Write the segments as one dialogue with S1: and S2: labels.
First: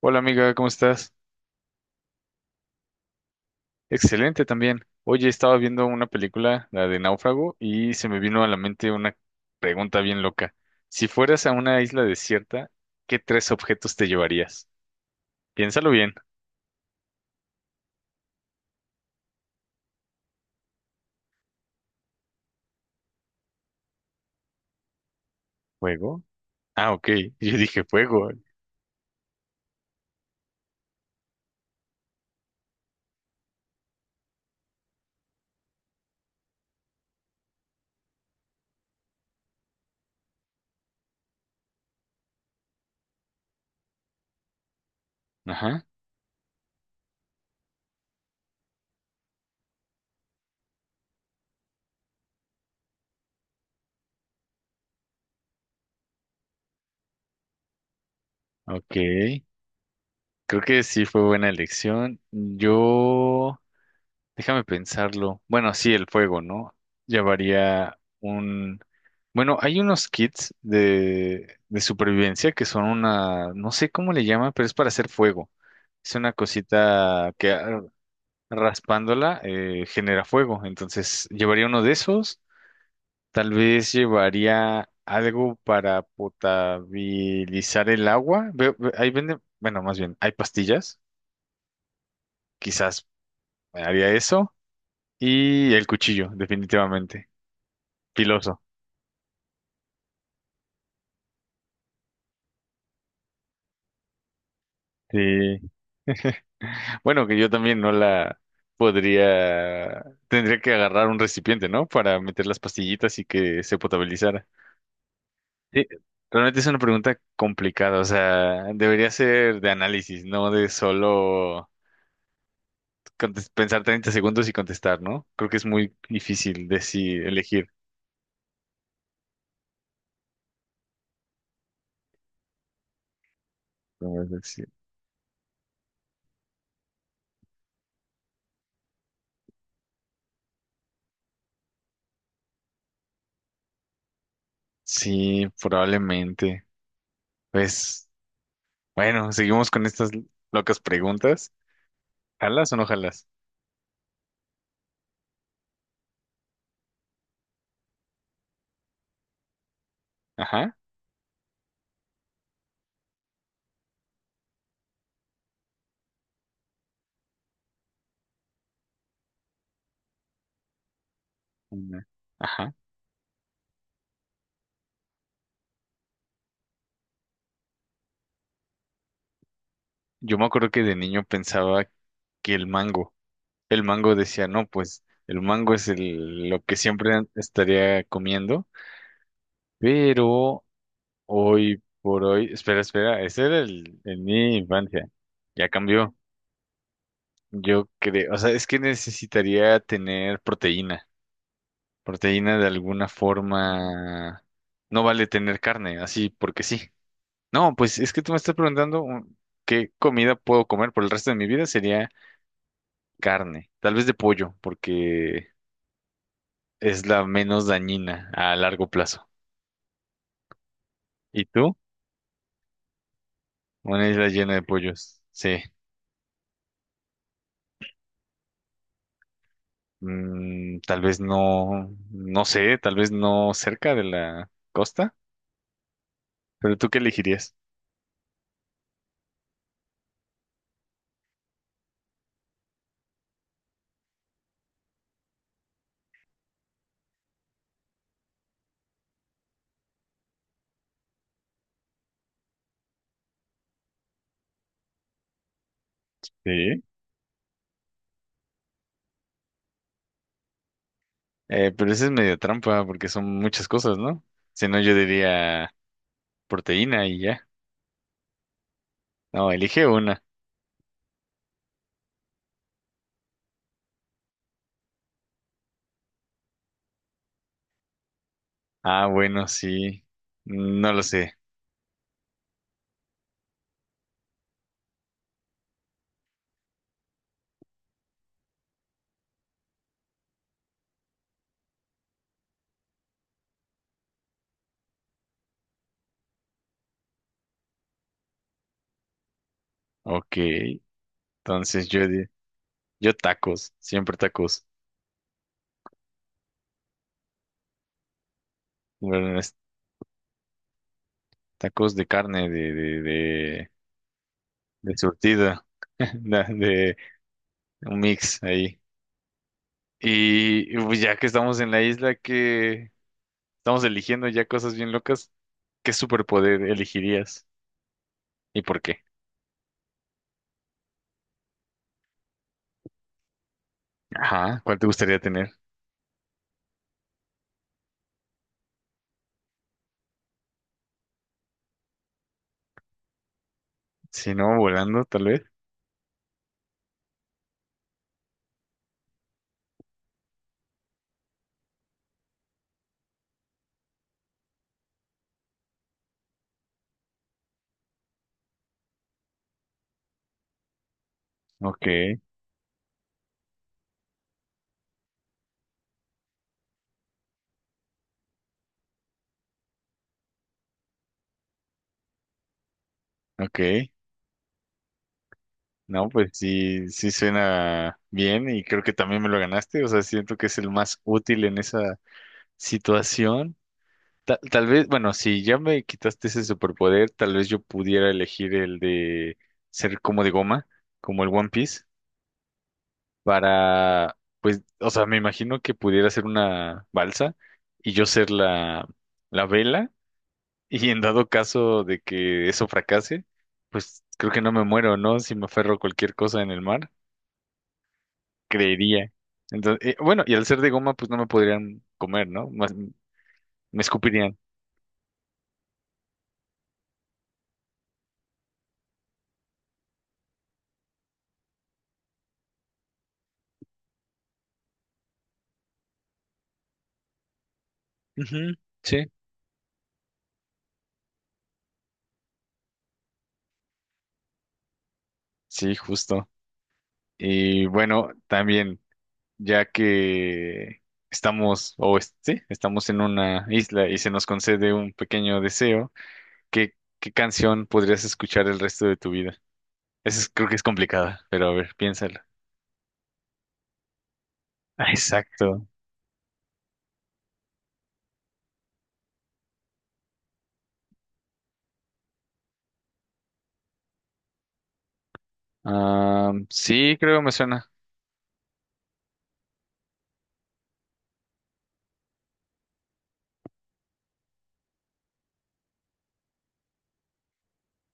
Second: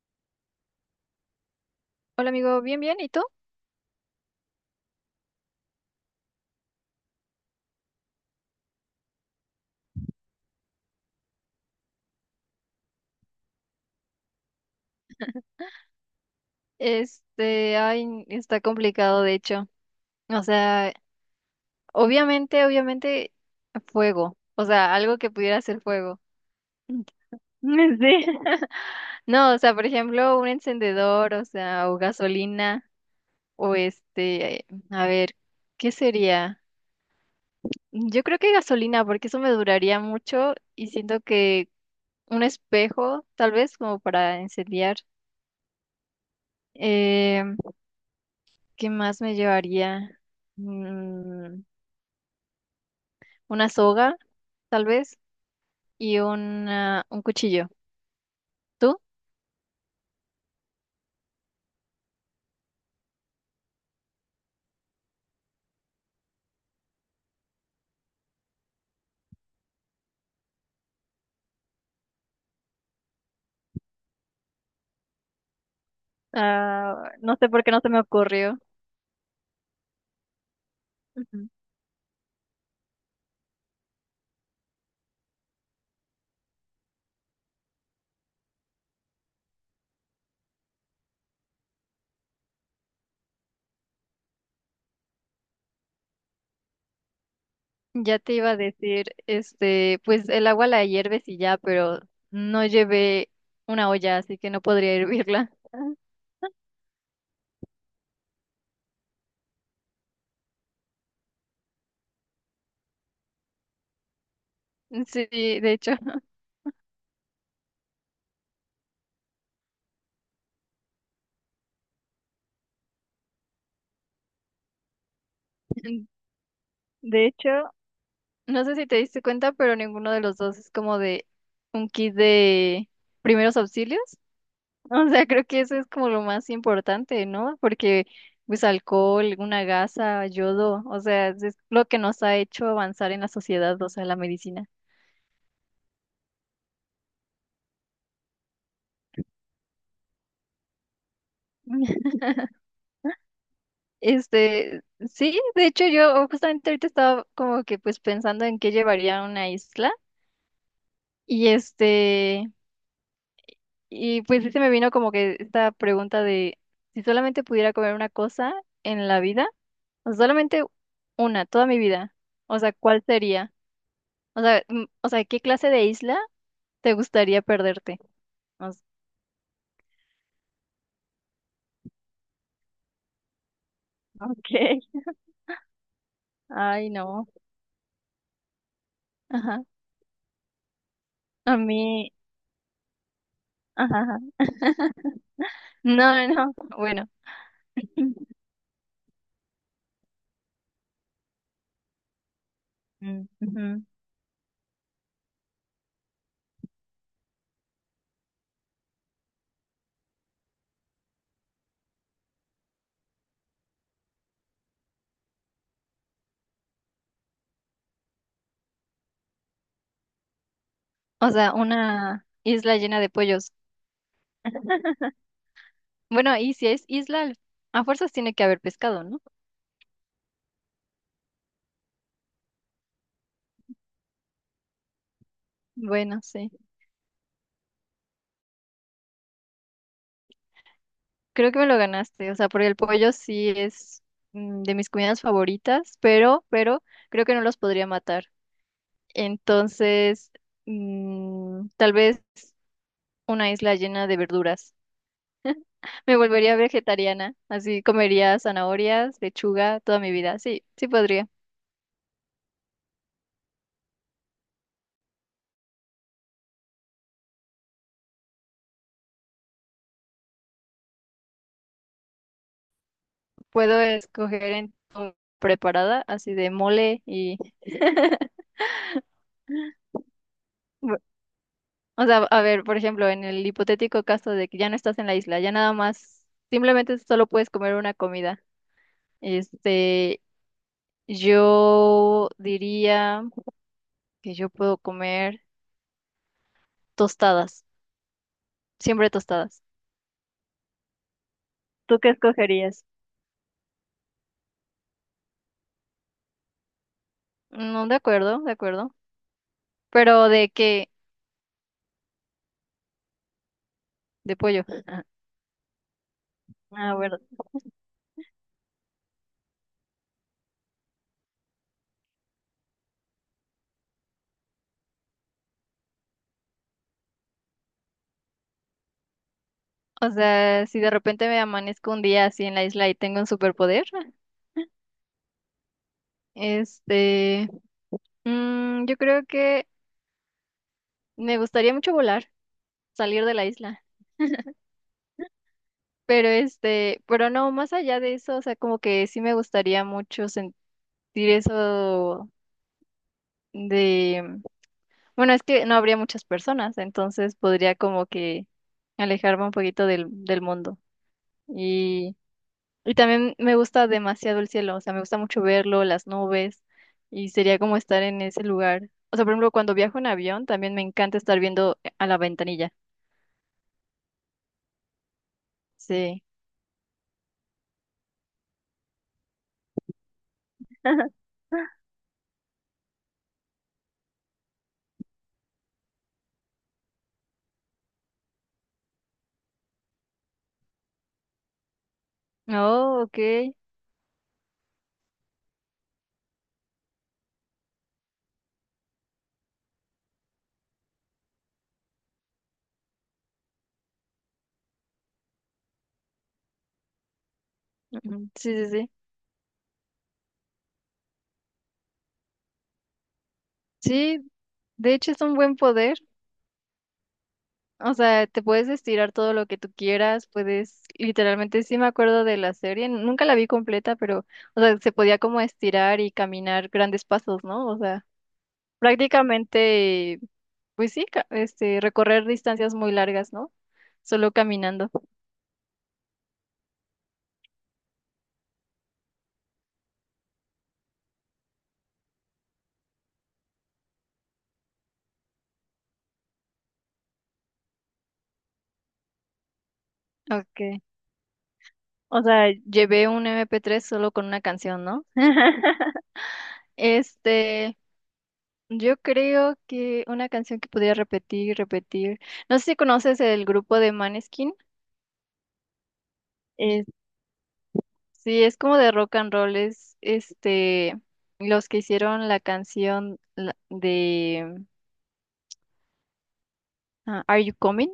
S1: Hola amiga, ¿cómo estás?
S2: Hola amigo, bien, bien, ¿y tú?
S1: Excelente también. Oye, estaba viendo una película, la de Náufrago, y se me vino a la mente una pregunta bien loca. Si fueras a una isla desierta, ¿qué tres objetos te llevarías? Piénsalo bien.
S2: Ay, está complicado de hecho. O sea, obviamente, obviamente, fuego. O sea, algo que pudiera ser fuego.
S1: ¿Fuego? Ah,
S2: Mm.
S1: ok. Yo dije
S2: Sí.
S1: fuego.
S2: No, o sea, por ejemplo, un encendedor, o sea, o gasolina, o a ver, ¿qué sería? Yo creo que gasolina, porque eso me duraría mucho y siento que un espejo, tal vez, como para incendiar.
S1: Ajá.
S2: Em, ¿Qué más me llevaría? Mm, una soga, tal vez, y un cuchillo.
S1: Ok.
S2: ¿Tú?
S1: Creo que sí fue buena elección. Yo déjame pensarlo. Bueno, sí, el fuego, ¿no? Llevaría un... Bueno, hay unos kits de supervivencia que son una... No sé cómo le llaman, pero es para hacer fuego. Es una
S2: Ah,
S1: cosita
S2: no sé
S1: que
S2: por qué no se me ocurrió.
S1: raspándola genera fuego. Entonces,
S2: Ujú.
S1: llevaría uno de esos. Tal vez llevaría algo para potabilizar el agua. Ahí venden... Bueno, más bien, hay pastillas. Quizás haría eso. Y el cuchillo, definitivamente.
S2: Ya te iba a
S1: Piloso.
S2: decir, pues el agua la hierves y ya, pero no llevé una olla, así que no podría hervirla.
S1: Sí.
S2: Ah.
S1: Bueno, que yo también no la podría, tendría que agarrar un recipiente, ¿no? Para meter las pastillitas y que se potabilizara.
S2: Sí, de
S1: Sí,
S2: hecho,
S1: realmente es una pregunta complicada, o sea, debería ser de análisis, no de solo pensar 30 segundos y contestar, ¿no? Creo que es muy difícil
S2: de
S1: decir,
S2: hecho,
S1: elegir.
S2: no sé si te diste cuenta, pero ninguno de los dos es como de un kit de primeros auxilios.
S1: Sí,
S2: O sea, creo que eso es como lo más importante, ¿no? Porque pues alcohol, una gasa, yodo, o sea, es lo que nos ha hecho avanzar en la sociedad, o sea, la medicina.
S1: sí, probablemente. Pues, bueno, seguimos con estas locas preguntas. ¿Jalas o no jalas?
S2: Este, sí, de hecho yo justamente ahorita estaba como que pues pensando en qué llevaría a una isla
S1: Ajá.
S2: y y pues sí se me vino como que esta pregunta de si solamente pudiera comer una cosa en la vida, o solamente una, toda mi
S1: Una.
S2: vida, o sea,
S1: Ajá.
S2: ¿cuál sería? O sea, o sea, ¿qué clase de isla te gustaría perderte? O s-
S1: Yo me acuerdo que de niño pensaba que el mango decía, no,
S2: Ok.
S1: pues el mango es el, lo que
S2: Ay,
S1: siempre
S2: no.
S1: estaría comiendo,
S2: Ajá.
S1: pero
S2: A
S1: hoy
S2: mí.
S1: por hoy, espera, espera, ese era el,
S2: Ajá,
S1: en
S2: ajá.
S1: mi infancia, ya cambió.
S2: No, no, bueno.
S1: Yo creo, o sea, es que necesitaría tener proteína, proteína de alguna
S2: Mm, ujú.
S1: forma, no vale tener carne, así porque sí. No, pues es que tú me estás preguntando qué comida puedo comer por el resto de mi vida, sería carne, tal vez de pollo, porque es la menos dañina a largo plazo.
S2: O
S1: ¿Y
S2: sea,
S1: tú?
S2: una isla llena de pollos.
S1: Una isla llena de pollos. Sí.
S2: Bueno, y si es isla, a fuerzas tiene que haber pescado, ¿no?
S1: Mm, tal vez no, no sé, tal vez no cerca de la costa,
S2: Bueno, sí.
S1: pero ¿tú qué elegirías?
S2: Creo que me lo ganaste. O sea, porque el pollo sí es de mis comidas favoritas, pero, creo que no los podría matar. Entonces, tal vez una isla llena de verduras. Me volvería
S1: Sí.
S2: vegetariana, así comería zanahorias, lechuga toda mi vida. Sí, sí podría.
S1: Pero esa es medio trampa porque son muchas cosas, ¿no? Si no, yo diría proteína y ya. No, elige una.
S2: Puedo escoger en o preparada, así de mole y...
S1: Ah, bueno, sí. No
S2: bu-
S1: lo sé.
S2: O sea, a ver, por ejemplo, en el hipotético caso de que ya no estás en la isla, ya nada más, simplemente solo puedes comer una comida. Este, yo diría que yo puedo comer tostadas, siempre tostadas.
S1: Ok. Entonces
S2: ¿Tú
S1: yo,
S2: qué escogerías?
S1: yo tacos, siempre tacos.
S2: No, de acuerdo, de acuerdo.
S1: Bueno,
S2: Pero de qué,
S1: tacos de carne,
S2: de pollo.
S1: de surtida,
S2: Ah,
S1: de
S2: bueno.
S1: un mix ahí. Y, pues, ya que estamos en la isla, que estamos eligiendo ya cosas bien locas, ¿qué superpoder elegirías? ¿Y por qué?
S2: O sea, si de repente me amanezco un día así en la isla y tengo un superpoder,
S1: Ajá, ¿cuál te gustaría tener?
S2: este, yo creo que me gustaría mucho volar, salir de la isla.
S1: Si no, volando, tal vez.
S2: Pero pero no, más allá de eso, o sea, como que sí me gustaría mucho sentir eso de, bueno, es que no habría muchas personas, entonces podría como que alejarme un poquito del mundo.
S1: Ok,
S2: Y también me gusta demasiado el cielo, o sea, me gusta mucho verlo, las nubes, y sería como estar en ese lugar. O sea, por ejemplo, cuando viajo en avión, también me encanta estar viendo a la ventanilla.
S1: ok. No,
S2: Sí.
S1: pues sí, sí suena bien y creo que también me lo ganaste. O sea, siento que es el más útil en esa situación. Tal vez, bueno, si ya me quitaste ese superpoder, tal vez yo pudiera elegir el de ser como de goma, como el One Piece,
S2: Oh, ok.
S1: para, pues, o sea, me imagino que pudiera ser una balsa y yo ser la, la vela y en dado caso de que eso fracase, pues creo que no me muero, ¿no? Si me aferro a cualquier cosa en el mar,
S2: Ujú, sí, sí, sí.
S1: creería. Entonces, bueno, y al ser de goma, pues no me podrían comer, ¿no? Más- me
S2: Sí,
S1: escupirían.
S2: de hecho es un buen poder. O sea, te puedes estirar todo lo que tú quieras, puedes, literalmente, sí me acuerdo de la serie, nunca la vi completa, pero, o sea, se podía como estirar y caminar grandes pasos, ¿no? O sea.
S1: Ujú, sí.
S2: Prácticamente, pues sí, recorrer distancias muy largas, ¿no? Solo caminando.
S1: Sí, justo. Y bueno, también, ya que estamos, sí, estamos en una isla y se nos concede un pequeño deseo, ¿qué canción podrías escuchar el resto de tu vida? Esa es- creo que es
S2: Okay.
S1: complicada, pero a ver,
S2: O
S1: piénsala.
S2: sea, llevé un MP3 solo con una canción,
S1: Ah,
S2: ¿no?
S1: exacto.
S2: Este, yo creo que una canción que podría repetir, repetir. No sé si conoces el grupo de Maneskin.
S1: Ah,
S2: Eh,
S1: sí, creo me suena.
S2: sí, es como de rock and roll, es los que hicieron la canción de Ah, Are You Coming?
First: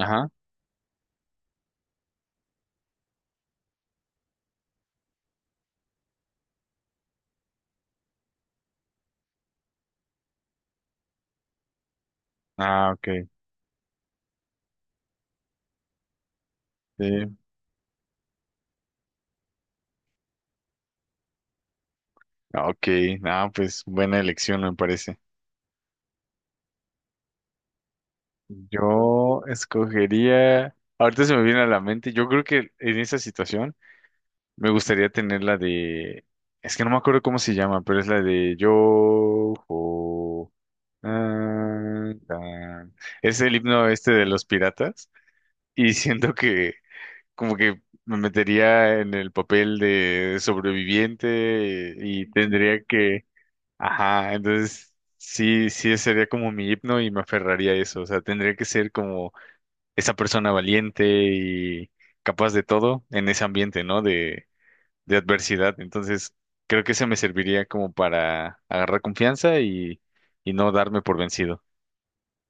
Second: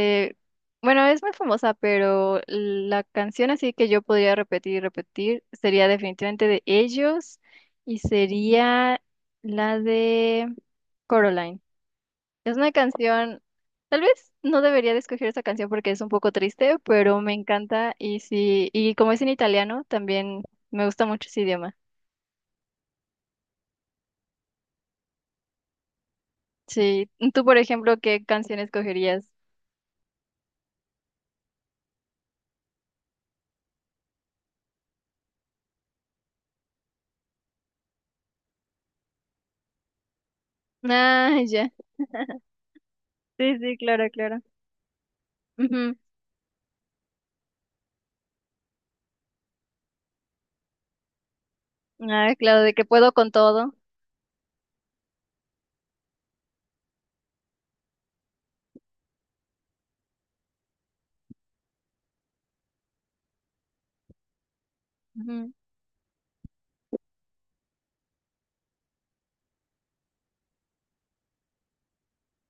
S1: Ajá.
S2: bueno, es muy famosa, pero la canción así que yo podría repetir y repetir sería definitivamente de ellos y sería la de Coraline. Es una
S1: Ah, ok.
S2: canción, tal vez no debería de escoger esa canción porque es un poco triste, pero me
S1: Sí.
S2: encanta y sí, y como es en italiano, también me gusta mucho ese idioma.
S1: Ok. Ah, pues buena elección me parece.
S2: Sí, tú por ejemplo, ¿qué canción escogerías?
S1: Yo escogería. Ahorita se me viene a la mente. Yo creo que en esa situación. Me gustaría tener la de. Es que no me acuerdo cómo se llama, pero es la de yo. Jo,
S2: Ah, ya.
S1: ah, tan. Es el
S2: Sí, sí,
S1: himno
S2: claro,
S1: este de
S2: claro.
S1: los piratas. Y
S2: Ujú.
S1: siento que como que me metería en el papel de sobreviviente y
S2: Ah, claro, de
S1: tendría
S2: que puedo
S1: que.
S2: con todo.
S1: Ajá, entonces sí, sí sería como mi himno y me aferraría a eso. O sea, tendría que ser como esa persona valiente y capaz de todo en ese ambiente, ¿no? De
S2: Ujú.
S1: adversidad. Entonces, creo que eso me serviría como para agarrar confianza y no darme por vencido.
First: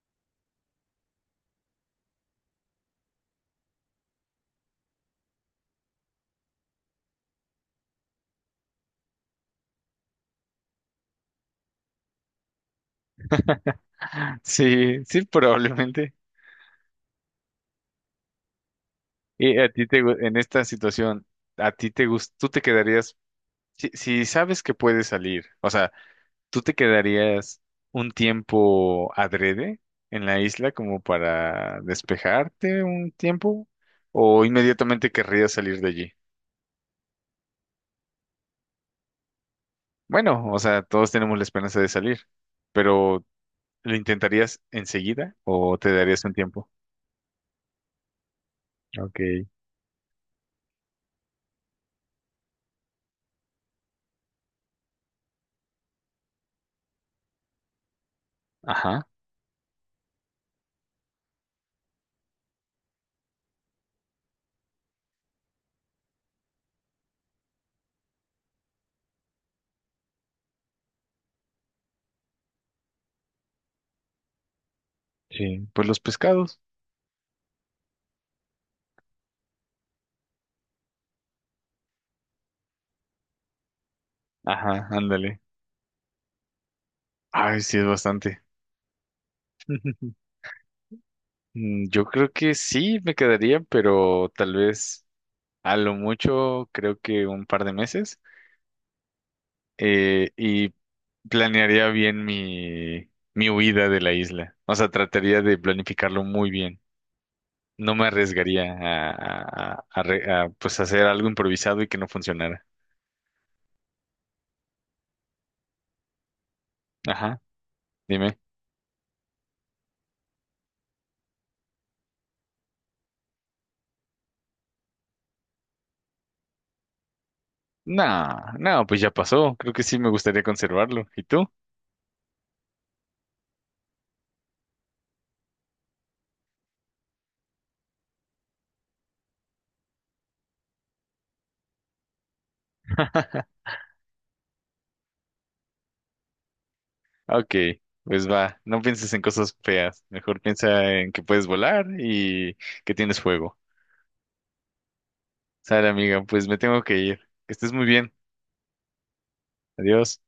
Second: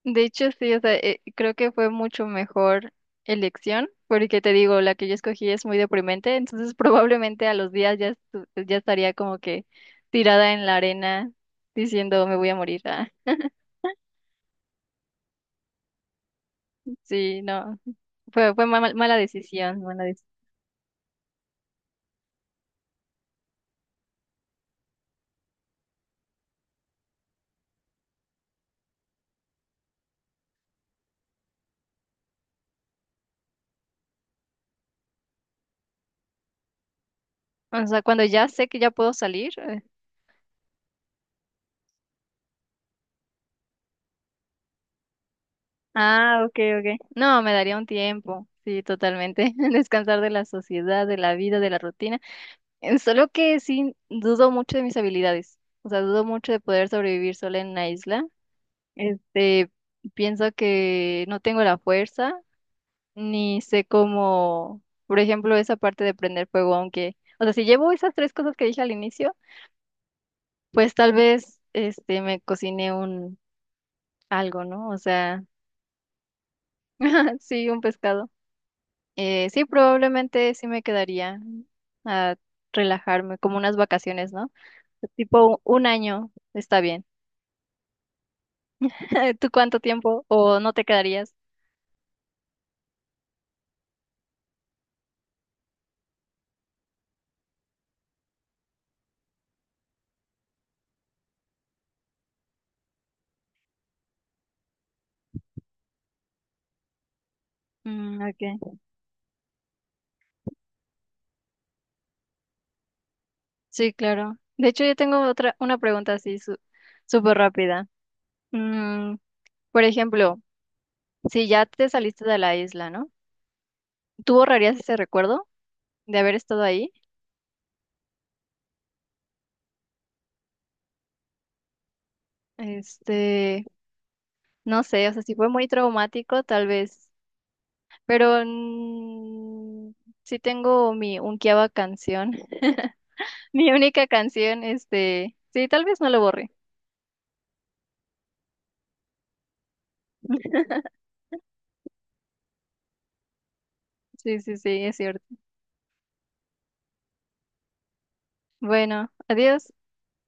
S2: De hecho, sí, o sea, creo que fue mucho mejor elección, porque te digo, la que yo escogí es muy deprimente, entonces probablemente a los días ya, ya estaría como que tirada en la arena diciendo me voy a morir. Ah,
S1: Sí, sí, probablemente.
S2: sí, no, fue mala
S1: Y a
S2: decisión,
S1: ti te,
S2: mala decisión.
S1: en esta situación, a ti te gusta, tú te quedarías, si, si sabes que puedes salir, o sea, tú te quedarías un tiempo adrede en la isla como para despejarte un tiempo o inmediatamente querrías salir de allí.
S2: O sea, cuando ya sé que ya puedo salir.
S1: Bueno, o sea, todos tenemos la esperanza de salir, pero ¿lo intentarías enseguida o te darías un
S2: Ah, ok,
S1: tiempo?
S2: ok. No, me daría un tiempo, sí,
S1: Ok.
S2: totalmente. Descansar de la sociedad, de la vida, de la rutina. En solo que sí, dudo mucho de mis habilidades. O sea, dudo mucho de poder sobrevivir sola en la isla.
S1: Ajá.
S2: Este, pienso que no tengo la fuerza, ni sé cómo, por ejemplo, esa parte de prender fuego, aunque, o sea, si llevo esas tres cosas que dije al inicio, pues tal vez, me cocine un algo, ¿no? O sea,
S1: Sí. Pues los pescados.
S2: sí, un pescado. Sí, probablemente sí me quedaría a relajarme, como unas vacaciones, ¿no?
S1: Ajá, ándale.
S2: Tipo un año, está bien.
S1: Ay, sí, es bastante.
S2: ¿Tú cuánto tiempo o no te quedarías?
S1: Mm, yo creo que sí me quedaría, pero tal vez a lo mucho creo que un par de meses y planearía bien mi, mi huida de la isla. O sea, trataría de planificarlo muy bien. No me
S2: Mm, okay.
S1: arriesgaría a, pues hacer algo improvisado y que no funcionara.
S2: Sí, claro. De hecho, yo tengo otra una pregunta así súper
S1: Ajá,
S2: rápida.
S1: dime.
S2: Mm, por ejemplo, si ya te saliste de la isla, ¿no? ¿Tú borrarías ese recuerdo de haber estado ahí?
S1: Nah, no, pues ya pasó. Creo que sí me gustaría conservarlo. ¿Y tú?
S2: Este, no sé, o sea, si fue muy traumático, tal vez. Pero sí tengo mi unkiaba canción. Mi única canción, sí, tal vez no lo borré.
S1: Ok, pues va. No pienses en cosas feas. Mejor piensa en que puedes volar y que tienes fuego.
S2: Sí, sí, sí, es cierto.
S1: Sale, amiga, pues me tengo que ir. Que estés muy bien.
S2: Bueno, adiós.
S1: Adiós.